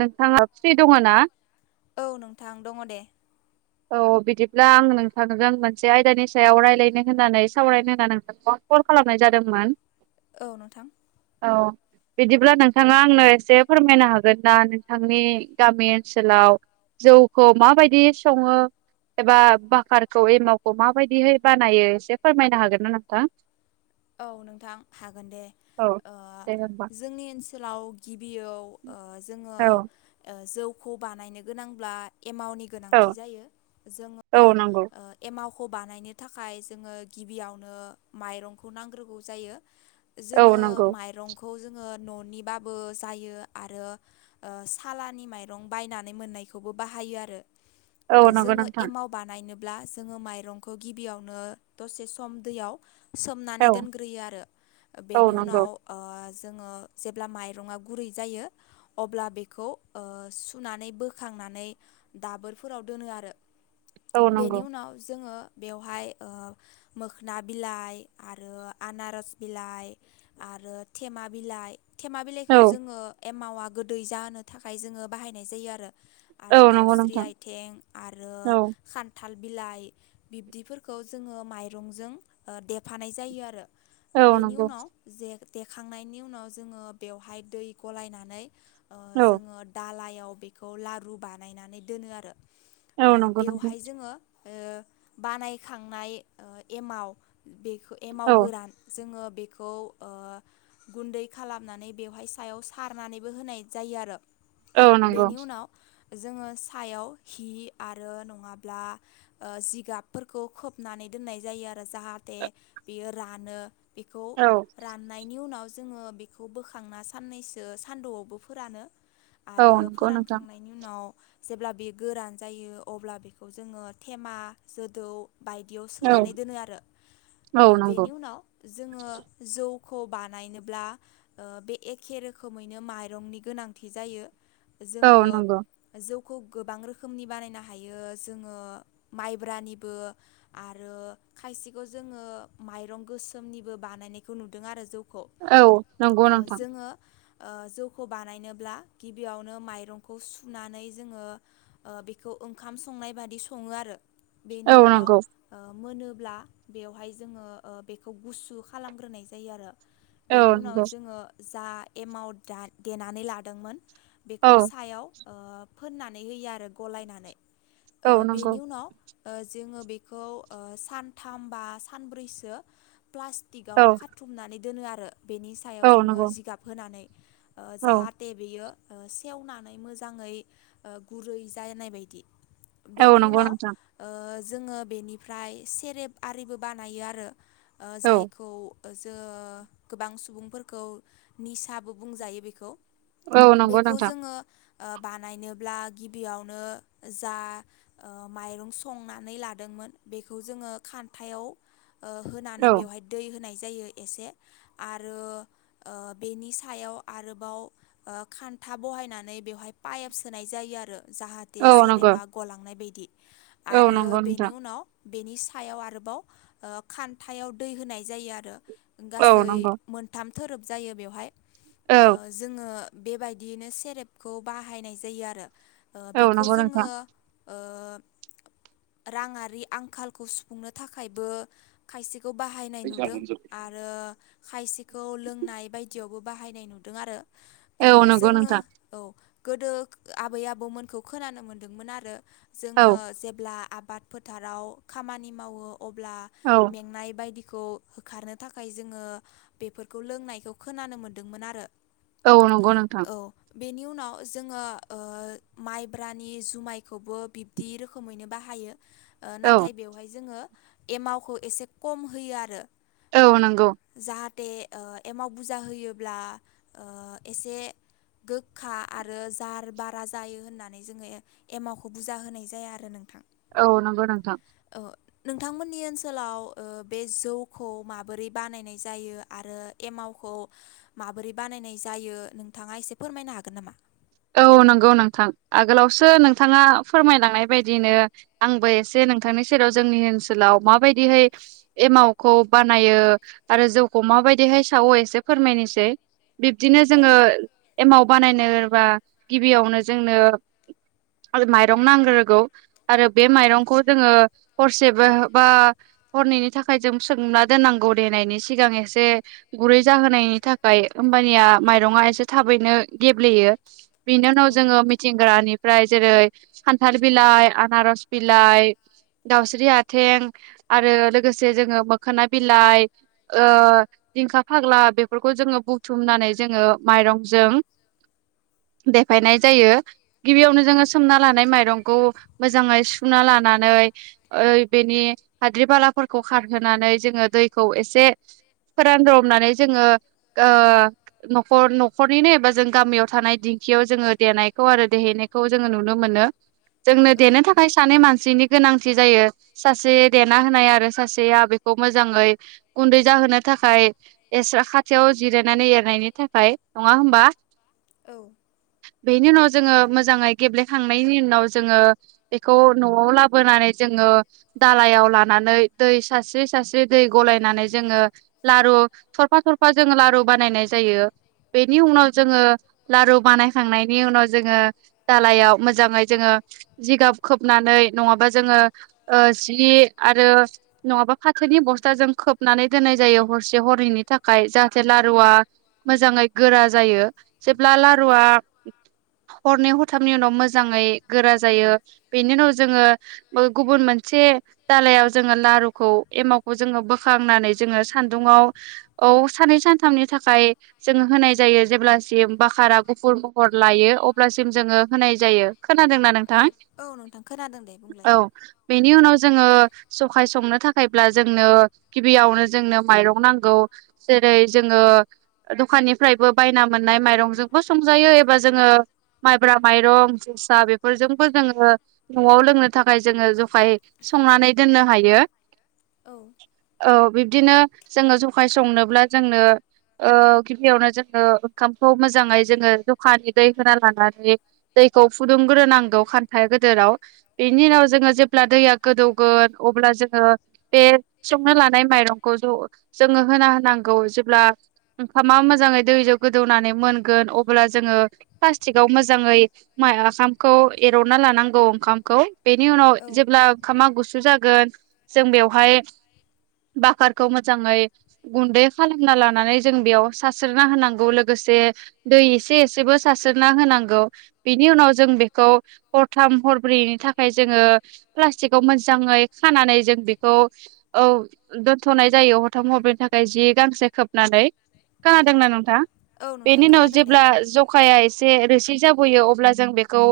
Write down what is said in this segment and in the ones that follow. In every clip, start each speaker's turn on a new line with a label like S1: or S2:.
S1: नोंथाङा फ्रि दङ ना?
S2: औ नोंथां दङ दे
S1: औ बिदिब्ला आं नोंथांजों मोनसे आयदानि सायाव रायलायनो होननानै सावरायनो होनानै नोंथांखौ आं कल खालामनाय जादोंमोन।
S2: औ नोंथां।
S1: औ। बिदिब्ला नोंथाङा आंनो एसे फोरमायनो हागोन ना नोंथांनि गामि ओनसोलाव जौखौ माबायदि सङो? एबा बाकारखौ एमावखौ माबायदिहै बानायो एसे फोरमायनो हागोन ना नोंथां?
S2: औ नोंथां हागोन दे
S1: औ
S2: ओ
S1: दे होमबा
S2: जोंनि ओनसोलाव गिबियाव ओ जोङो
S1: औ
S2: ओ जौखौ बानायनो गोनांब्ला एमावनि
S1: औ
S2: गोनांथि जायो जोङो ओ
S1: औ नंगौ
S2: ओ एमाव खौ बानायनो थाखाय जोङो गिबियावनो माइरंखौ नांग्रोगौ जायो।
S1: औ
S2: जोङो
S1: नंगौ
S2: माइरं खौ जोङो न'नि बाबो जायो आरो ओ सालानि माइरं बायनानै मोननाय खौबो बाहायो आरो
S1: औ नंगौ
S2: जोङो
S1: नोंथां
S2: एमाव बानायनो ब्ला जोङो माइरंखौ गिबियावनो दसे सम दैयाव सोम नानै
S1: औ
S2: दोनग्रोयो आरो
S1: औ
S2: बेनि
S1: नंगौ
S2: उनाव ओ जोङो जेब्ला माइरङा गुरै जायो अब्ला बेखौ ओ सुनानै बोखां नानै दाबोरफोराव दोनो आरो।
S1: औ
S2: बेनि
S1: नंगौ
S2: उनाव जोङो बेवहाय ओ मोखोना बिलाइ आरो आनारस बिलाइ आरो थेमा बिलाइ थेमा
S1: औ
S2: बिलाइखौ जोङो एमावा गोदै जाहोनो थाखाय जोङो बाहायनाय जायो आरो। आरो
S1: औ नंगौ
S2: दाउस्रि
S1: नोंथां
S2: आथिं आरो
S1: औ
S2: खान्था थाल बिलाइ बिब्दिफोरखौ जोङो माइरंजों देफानाय जायो आरो।
S1: औ
S2: बेनि
S1: नंगौ
S2: उनाव जे देखांनायनि उनाव जोङो बेवहाय दै गलायनानै ओ
S1: औ
S2: जोङो दालाइ याव बेखौ लारु बानायनानै दोनो आरो
S1: औ नंगौ नोंथां
S2: बेवहाय जोङो ओ बानायखांनाय ओ एमाव बे खौ एमाव
S1: औ
S2: गोरान जोङो बेखौ ओ गुन्दै खालामनानै बेवहाय सायाव सारनानैबो होनाय जायो आरो
S1: औ नंगौ
S2: बेनि उनाव जोङो सायाव हि आरो नङाब्ला ओ जिगाबफोरखौ खोबनानै दोननाय जायो आरो जाहाथे बियो रानो बेखौ
S1: औ
S2: राननायनि उनाव जोङो बेखौ बोखांना साननैसो सान्दौआवबो फोरानो
S1: औ
S2: आरो
S1: नंगौ नोंथां
S2: फोरानखांनायनि उनाव जेब्ला बे गोरान जायो अब्ला बेखौ जोङो थेमा जोदौ बायदियाव
S1: औ
S2: सोनानै दोनो आरो
S1: औ
S2: ओ
S1: नंगौ
S2: बेनि उनाव जोङो जो वखौ बानायनोब्ला ओ बे एखे रोखोमैनो माइरंनि गोनांथि जायो
S1: औ
S2: जोङो
S1: नंगौ
S2: जौ खौ गोबां रोखोमनि बानायनो हायो जोङो माइब्रानिबो आरो खायसे जोङो माइरं गोसोमनिबो बानायनायखौ नुदों आरो जौ
S1: औ नंगौ नोंथां
S2: ओ जौखौ बानायनोब्ला गिबियावनो माइरंखौ सुनानै जोङो ओ बेखौ ओंखाम संनाय बादि सङो आरो
S1: औ
S2: बेनि उनाव
S1: नंगौ
S2: ओ मोनोब्ला बेवहाय जोङो ओ बेखौ गुसु खालामग्रोनाय जायो आरो
S1: औ
S2: बेनि उनाव
S1: नंगौ
S2: जोङो जा एमाव दा देनानै लादोंमोन बेखौ
S1: औ
S2: सायाव ओ फोननानै होयो आरो गलायनानै ओ
S1: औ नंगौ
S2: बेनि उनाव जोङो बेखौ सान थाम बा सानब्रैसो प्लास्टिकआव
S1: औ
S2: खाथुमनानै दोनो आरो बेनि सायाव
S1: औ
S2: जोङो
S1: नंगौ
S2: जिगाब होनानै ओ
S1: औ
S2: जाहाथे बेयो ओ सेवनानै मोजाङै ओ गुरै जानाय बायदि
S1: औ
S2: बेनि
S1: नंगौ
S2: उनाव
S1: नोंथां
S2: ओ जोङो बेनिफ्राय सेरेब आरिबो बानायो आरो ओ
S1: औ
S2: जायखौ जो गोबां सुबुंफोरखौ निसाबो बुंजायो बेखौ
S1: औ नंगौ
S2: बेखौ
S1: नोंथां
S2: जोङो बानायनोब्ला गिबियावनो जा ओ माइरं संनानै लादों बेखौ जोङो कान्थायाव ओ होननानै
S1: औ
S2: बेवहाय दै होनाय जायो एसे आरो ओ बेनि सायाव आरोबाव ओ खान न्था बहायनानै बेवहाय पाइप सोनाय जायो आरो जाहाथे
S1: औ नंगौ
S2: सेरेबा गलांनाय बायदि
S1: औ
S2: आरो
S1: नंगौ
S2: बेनि
S1: नोंथां
S2: उनाव बेनि सा याव आरोबाव खान्थायाव दै होनाय जायो आरो
S1: औ
S2: गासै
S1: नंगौ
S2: मोनथाम थोरोब जायो बेवहाय
S1: औ
S2: ओ जोङो बेबायदियैनो सेरेपखौ बाहायनाय जायो आरो ओ
S1: औ
S2: बेखौ
S1: नंगौ
S2: जोङो
S1: नोंथां
S2: ओ राङारि आंखालखौ सुफुंनो थाखायबो खायसे खौ बाहायनाय नुदों आरो खायसेखौ लोंनाय बायदियावबो बाहायनाय नुदों आरो ओ
S1: औ नंगौ
S2: जोङो
S1: नोंथां
S2: औ गोदो आबै आबौमोनखौ खोनानो मोनदोंमोन आरो
S1: औ
S2: जोङो जेब्ला आबाद फोथाराव खामानि मावो अब्ला
S1: औ
S2: मेंनाय बायदि खौ होखारनो थाखाय जोङो बेफोरखौ लोंनायखौ खोनानो मोनदोंमोन आरो
S1: औ नंगौ नोंथां
S2: औ बेनि उनाव जोङो ओ माइब्रानि जुमायखौबो बिब्दि रोखोमैनो बाहायो ओ
S1: औ
S2: नाथाय बेवहाय जोङो एमावखौ एसे खम होयो आरो
S1: औ नंगौ
S2: ए ओ एमाव बुरजा होयोब्ला ओ एसे गोखा आरो जार बारा जायो होननानै जोङो एमावखौ बुजा होनाय जाया आरो नोंथां
S1: औ नंगौ नोंथां
S2: ओ नोंथांमोननि ओनसोलाव ओ बे जौखौ माबोरै बानायनाय जायो आरो एमावखौ माबोरै बानायनाय जायो नोंथाङा एसे फोरमायनो हागोन नामा
S1: औ नंगौ नोंथां आगोलावसो नोंथाङा फोरमायलांनाय बायदिनो आंबो एसे नोंथांनि सेराव जोंनि ओनसोलाव माबायदिहाय एमावखौ बानायो आरो जौखौ माबायदिहाय फसाव एसे फोरमायनोसै बिब्दिनो
S2: औ
S1: जोङो एमाव बानायनो बा गिबियावनो जोंनो आरो माइरं नांग्रोगौ आरो बे माइरंखौ जोङो हरसेबो बा बा हरनैनि थाखाय जों सोंना दोननांगौ देनायनि सिगां एसे गुरै जाहोनायनि थाखाय। होम्बानिया माइरंआ एसे थाबैनो गेब्लेयो बेनि उनाव
S2: औ
S1: जोङो मिथिंग्रानि ओमफ्राय जेरै खान्थाल बिलाइ आनारस बिलाइ दाउस्रि आथें आरो लोगोसे जोङो मोखोना बिलाइ ओ दिंखा फाग्ला बेफोरखौ जोङो बुथुमनानै जोङो माइरंजों देफायनाय जायो गिबियावनो जोङो सोमना लानाय माइरंखौ मोजाङै सुना लाना नै ओ बेनि हाद्रि बालाफोरखौ खारहोनानै जोङो दैखौ एसे फोरान रबनानै जोङो ओ न'खर न'खरनिनो एबा जों गामियाव थानाय दिंखियाव जोङो देनायखौ आरो देहैनायखौ जोङो नुनो मोनो। जोंनो
S2: औ
S1: देनो थाखाय सानै मानसिनि गोनांथि जायो सासे देना होनाय आरो सासेया बेखौ मोजाङै गुन्दै जाहोनो थाख थाखाय एस्रा खाथियाव जिरायनानै एरनायनि थाखाय नङा होमबा?
S2: औ
S1: बेनि उनाव जोङो मोजाङै गेब्लेखांनायनि उनाव जोङो बेखौ न'आव लाबोनानै जों ङो दालायाव लानानै दै सस्रि सारस्रि दै गलायनानै जोङो लारु थरफा थरफा जों लारु बानायनाय जायो बेनि उनाव जोङो लारु बानायखांनायनि उनाव जोङो दालायाव मोजाङै जोङो जिगाब खोबनानै नङाबा जोङो ओ जि आरो फाथोनि बस्थ जों खोबनानै दोन होननाय जायो हरसे हरनैनि थाखाय जाहाथे लारुआ मोजाङै गोरा जायो जेब्ला लारुवा हरनै हरथामनि उनाव मोजाङै गोरा जायो बेनि उनाव जोङो गुबुन मोनसे से दालायाव जोङो लारुखौ एमावखौ जोङो बोखांनानै जोङो सान्दुंआव खौ साननै सानथामनि थाखाय जों होनाय जायो जेब्ला सिम बाखारा गुफुर महर लायो अब्लासिम जोङो होनाय जायो। खोनादोंना
S2: औ
S1: नोंथां
S2: औ नोंथां खोनादों दे बुंलाय
S1: औ बेनि उनाव जोङो जखाय संनो थाखायब्ला जोंनो गिबियावनो जोंनो माइरं नांगौ जेरै जोङो दखाननिफ्रायबो बायनां मोननाय माइरंजोंबो संजायो एबा जोङो माइब्रा माइरं जोसा बेफोरजोंबो जोङो न'आव लोंनो थाखाय जोङो जखाय संनानै दोननो हायो।
S2: औ
S1: औ बिब्दिनो जोङो जखाय संनोब्ला जोंनो ओ गिबियावनो जोङो ओंखामखौ मोजाङै जोङो जखानि दै होना लानानै दैखौ फुदुंग्रोनांगौ खान्था जेराव बेनि उनाव जोङो जेब्ला दैया गोदौगोन अब्ला जोङो बे संनो लानाय माइरंखौ ज' जोङो होना नांगौ जेब्ला ओंखामा मोैजाङै दैजों गोदौनानै मोनगोन अब्ला जोङो प्लास्टिकाव मोजाङै मा आखामखौ एरनानै लांनांगौ ओंखामखौ बेनि उनाव
S2: औ
S1: जेब्ला ओामखामा गुसु जागोन जों बेवहाय बाकारखौ मोजाङै गुन्दै खालामना लानानै जों बेयाव सारास्रिना होनां लोगोसे दैसे एसेबो सारस्रोना होनांगौ बिनि उनाव जों बेखौ हरथाम हरब्रैनि थाखाय जोङो मोजाङै खानानै जों बेखौ औ दोनथ'नाय जायो हरथाम हरब्रैनि थाखाय जि गांसे खोबनानै।
S2: औ
S1: खोनादोंना नोंथा?
S2: नोंथां
S1: बेनि उनाव जेब्ला जौखाइया एसे रोसि जाबोयो अब्ला जों बेखौ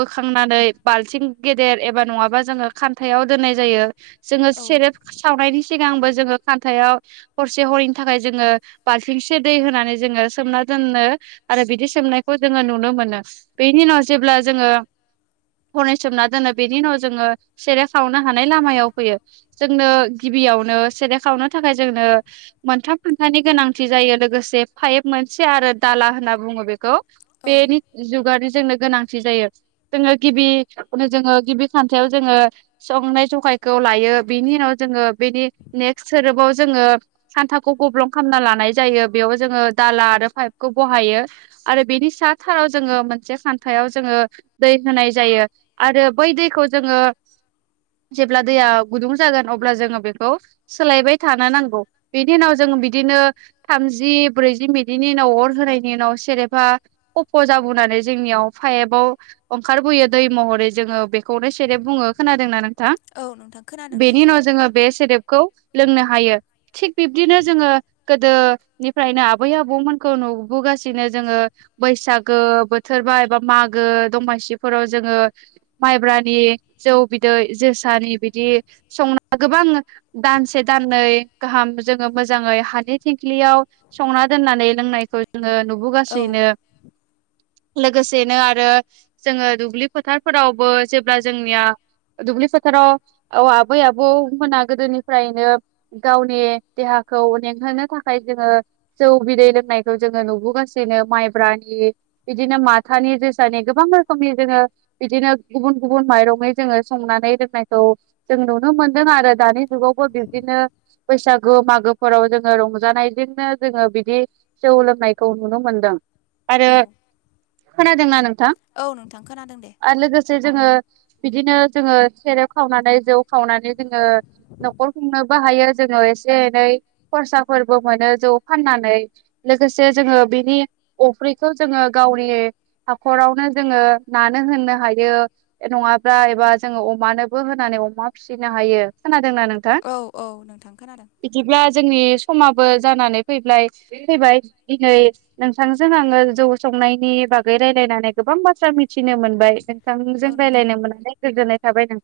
S1: बोखांनानै बालथिं गेदेर एबा नङाबा जोङो खानथायाव‌ दोननाय जायो जोङो सेरेब सावनायनि सिगांबो जोङो खान्थायाव हरसे हरनैनि थाखाय जोङो बालथिंसे दै होनानै जोङो सोमना दोनो आरो बिदि सोमनायखौ जोङो नुनो मोनो। बेनि उनाव जेब्ला जोङो फने सोमना दोनो बेनि उनाव जोङो सेरे खावनो हानाय लामायाव फैयो। जोंनो बियावनो सेरेब खावनो थाखाय जोंनो मोनथाम खानथानि गोनांथि जायो लोगोसे फाइभ मोनसे आरो दाला होनना बुङो बेखौ
S2: औ
S1: बेनि जुगानो जोंनो गोनांथि जायो। जोङो गिबि जोङो गिबि खान्थायाव जोङो संनाय जौखायखौ लायो। बिनि उनाव जोङो बेनि नेक्स्ट खोलोबाव जोङो खान्थाखौ गब्लं खालामना लानाय जायो। बेयावबो जोङो दाला आरो पाइपखौ बहायो आरो बेनि सा थाराव जोङो मोनसे खान्थायाव जोङो दै होनाय जायो आरो बै दैखौ जोङो जेब्ला दैया गुदुं जागोन अब्ला जोङो बेखौ सोलायबाय थानो नांगौ। बेनि उनाव जों बिदिनो थामजि ब्रैजि मिनिटनि उनाव अर होनायनि उनाव सेरेफा खफ' जाबोनानै जोंनियाव फाइपाव ओंखारबोयो दै महरै जोङो बेखौनो सेरेब बुङो खोनादों ना नों थां?
S2: औ नोंथां खोनादों दे
S1: बेनि उनाव जोङो बे सेरेब खौ लोंनो हायो। थिक बिब्दिनो जोङो गोदोनि फ्रायनो आबै आबौमोनखौ नुबोगासिनो जोङो बैसागो बोथोर बा एबा मागो दमासिफोराव जोङो माइब्रानि जौ बिदै जोसानि बिदि संना गोबां दानसे दाननै गाहाम जोङो मोजाङै हानि थिंख्लियाव संना दोननानै लोंनायखौ जोङो
S2: औ
S1: नुबोगासिनो। लोगोसेनो आरो जोङो दुब्लि फोथारफोरावबो जेब्ला जोंनिया दुब्लि फोथाराव औ आबै आबौ मोना गोदोनिफ्रायनो गावनि देहा खौ मेंहोनो थाखाय जोङो जौ बिदै लोंनायखौ जोङो नुबोगासिनो माइब्रानि, बिदिनो माथानि, जोसानि गोबां रोखोमनि जोङो बिदिनो गुबुन गुबुन माइरङै जोङो संनानै दोननायखौ जों नुनो मोनदों आरो दानि जुगावबो बिदिनो बैसागु मागोफोराव जोङो रंजानायजोंनो जोङो बिदि जौ लोंनायखौ नुनो मोनदों आरो
S2: औ
S1: खोनादोंना नों
S2: औ नोंथां खोनादों दे।
S1: जोङो बिदिनो जोङो सेरेब खावनानै जौ खावनानै जोङो न'खर खुंनोबो हायो, जोङो एसे एनै खरसाफोरबो मोनो जौ फाननानै लोगोसे जोङो बेनि अफ्रिखौ जोङो गावनि हाखरावनो जोङो नानो होनो हायो, नङाब्ला एबा जोङो अमानोबो होनानै अमा फिसि नो हायो। खोनादोंना नोंथां?
S2: औ औ नोंथां खोनादों
S1: बिदिब्ला जोंनि समाबो जानानै फैबाय फैबाय, दिनै नोंथांजों आङो जौ संनायनि बागै रायज्लायनानै गोबां बाथ्रा मिथिनो मोनबाय नोंथांजों
S2: औ नोंथां
S1: रायज्लायनो मोननानै। गोजोननाय थाबाय नोंथां।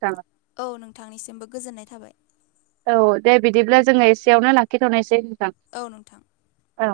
S2: औ नोंथांनिसिमबो गोजोननाय थाबाय।
S1: औ दे बिदिब्ला जोङो एसेयावनो लाखिथ'नोसै। नोंथां
S2: औ नोंथां।
S1: औ।